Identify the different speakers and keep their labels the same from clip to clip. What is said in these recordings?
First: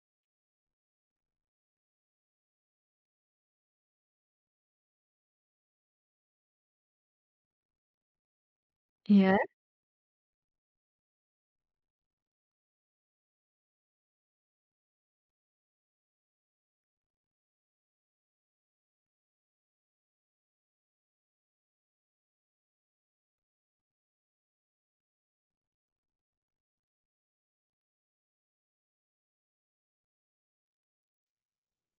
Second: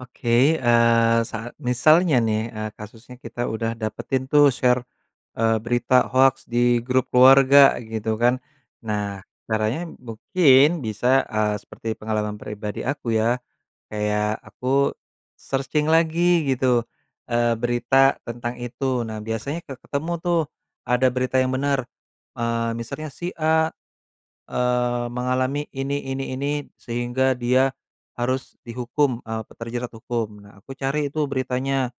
Speaker 1: Oke, eee, saat misalnya nih, eee, kasusnya kita udah dapetin tuh share, eee, berita hoaks di grup keluarga, gitu kan. Nah,
Speaker 2: Iya?
Speaker 1: caranya mungkin bisa, eee, seperti pengalaman pribadi aku ya, kayak aku searching lagi gitu, eee, berita tentang itu. Nah, biasanya ke ketemu tuh, ada berita yang benar, eee, misalnya si A, eee, mengalami ini ini ini, sehingga dia harus dihukum, eee, pe terjerat hukum. Nah, aku cari tuh beritanya,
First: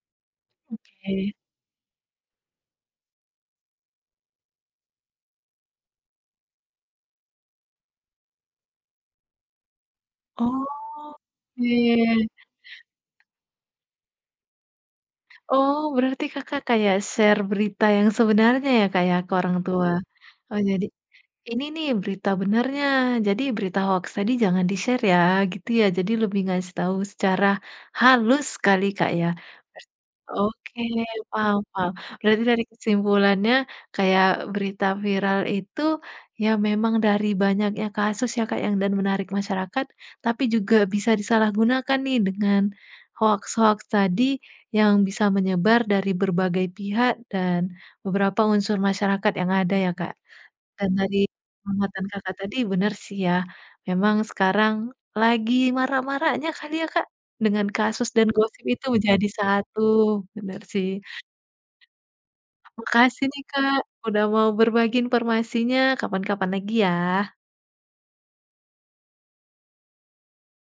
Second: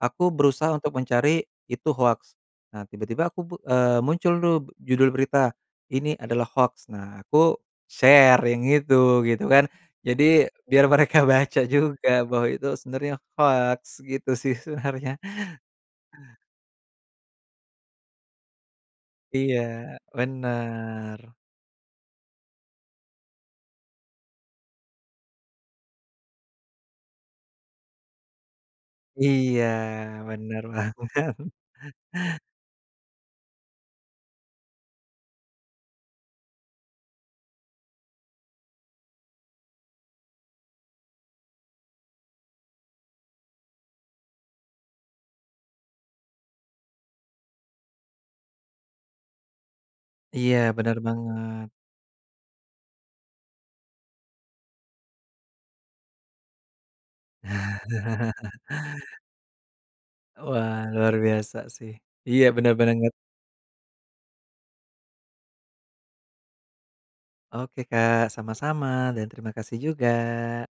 Speaker 1: aku berusaha untuk
Speaker 2: Oke.
Speaker 1: mencari itu hoaks. Nah, tiba-tiba aku bu eee, muncul tuh judul berita, "Ini adalah hoaks." Nah, aku share yang itu, gitu kan, jadi
Speaker 2: Oh,
Speaker 1: biar mereka baca
Speaker 2: iya iya
Speaker 1: juga
Speaker 2: iya.
Speaker 1: bahwa itu sebenarnya hoaks, gitu sih sebenarnya.
Speaker 2: Oh, berarti Kakak kayak share berita yang sebenarnya ya, Kak, ya, ke orang
Speaker 1: Iya,
Speaker 2: tua. Oh, jadi,
Speaker 1: bener.
Speaker 2: "Ini nih, berita benarnya, jadi berita hoaks tadi jangan di-share ya," gitu ya. Jadi, lebih ngasih tahu secara halus sekali, Kak, ya.
Speaker 1: Iya, benar
Speaker 2: Oke,
Speaker 1: banget.
Speaker 2: paham paham. Berarti dari kesimpulannya, kayak berita viral itu ya memang dari banyaknya kasus ya, Kak, ya, dan menarik masyarakat tapi juga bisa disalahgunakan nih dengan hoaks-hoaks tadi yang bisa menyebar dari berbagai pihak dan beberapa unsur masyarakat yang ada ya, Kak.
Speaker 1: Iya,
Speaker 2: Dan
Speaker 1: benar
Speaker 2: dari
Speaker 1: banget.
Speaker 2: pengamatan Kakak tadi, bener sih ya, memang sekarang lagi marak-maraknya kali ya, Kak, dengan kasus dan gosip itu jadi satu, bener
Speaker 1: Wah,
Speaker 2: sih.
Speaker 1: luar biasa sih, iya, benar-benar nge
Speaker 2: Makasih nih, Kak, udah mau berbagi informasinya, kapan-kapan lagi, ya.
Speaker 1: Oke, Kak, sama-sama, dan terima kasih juga.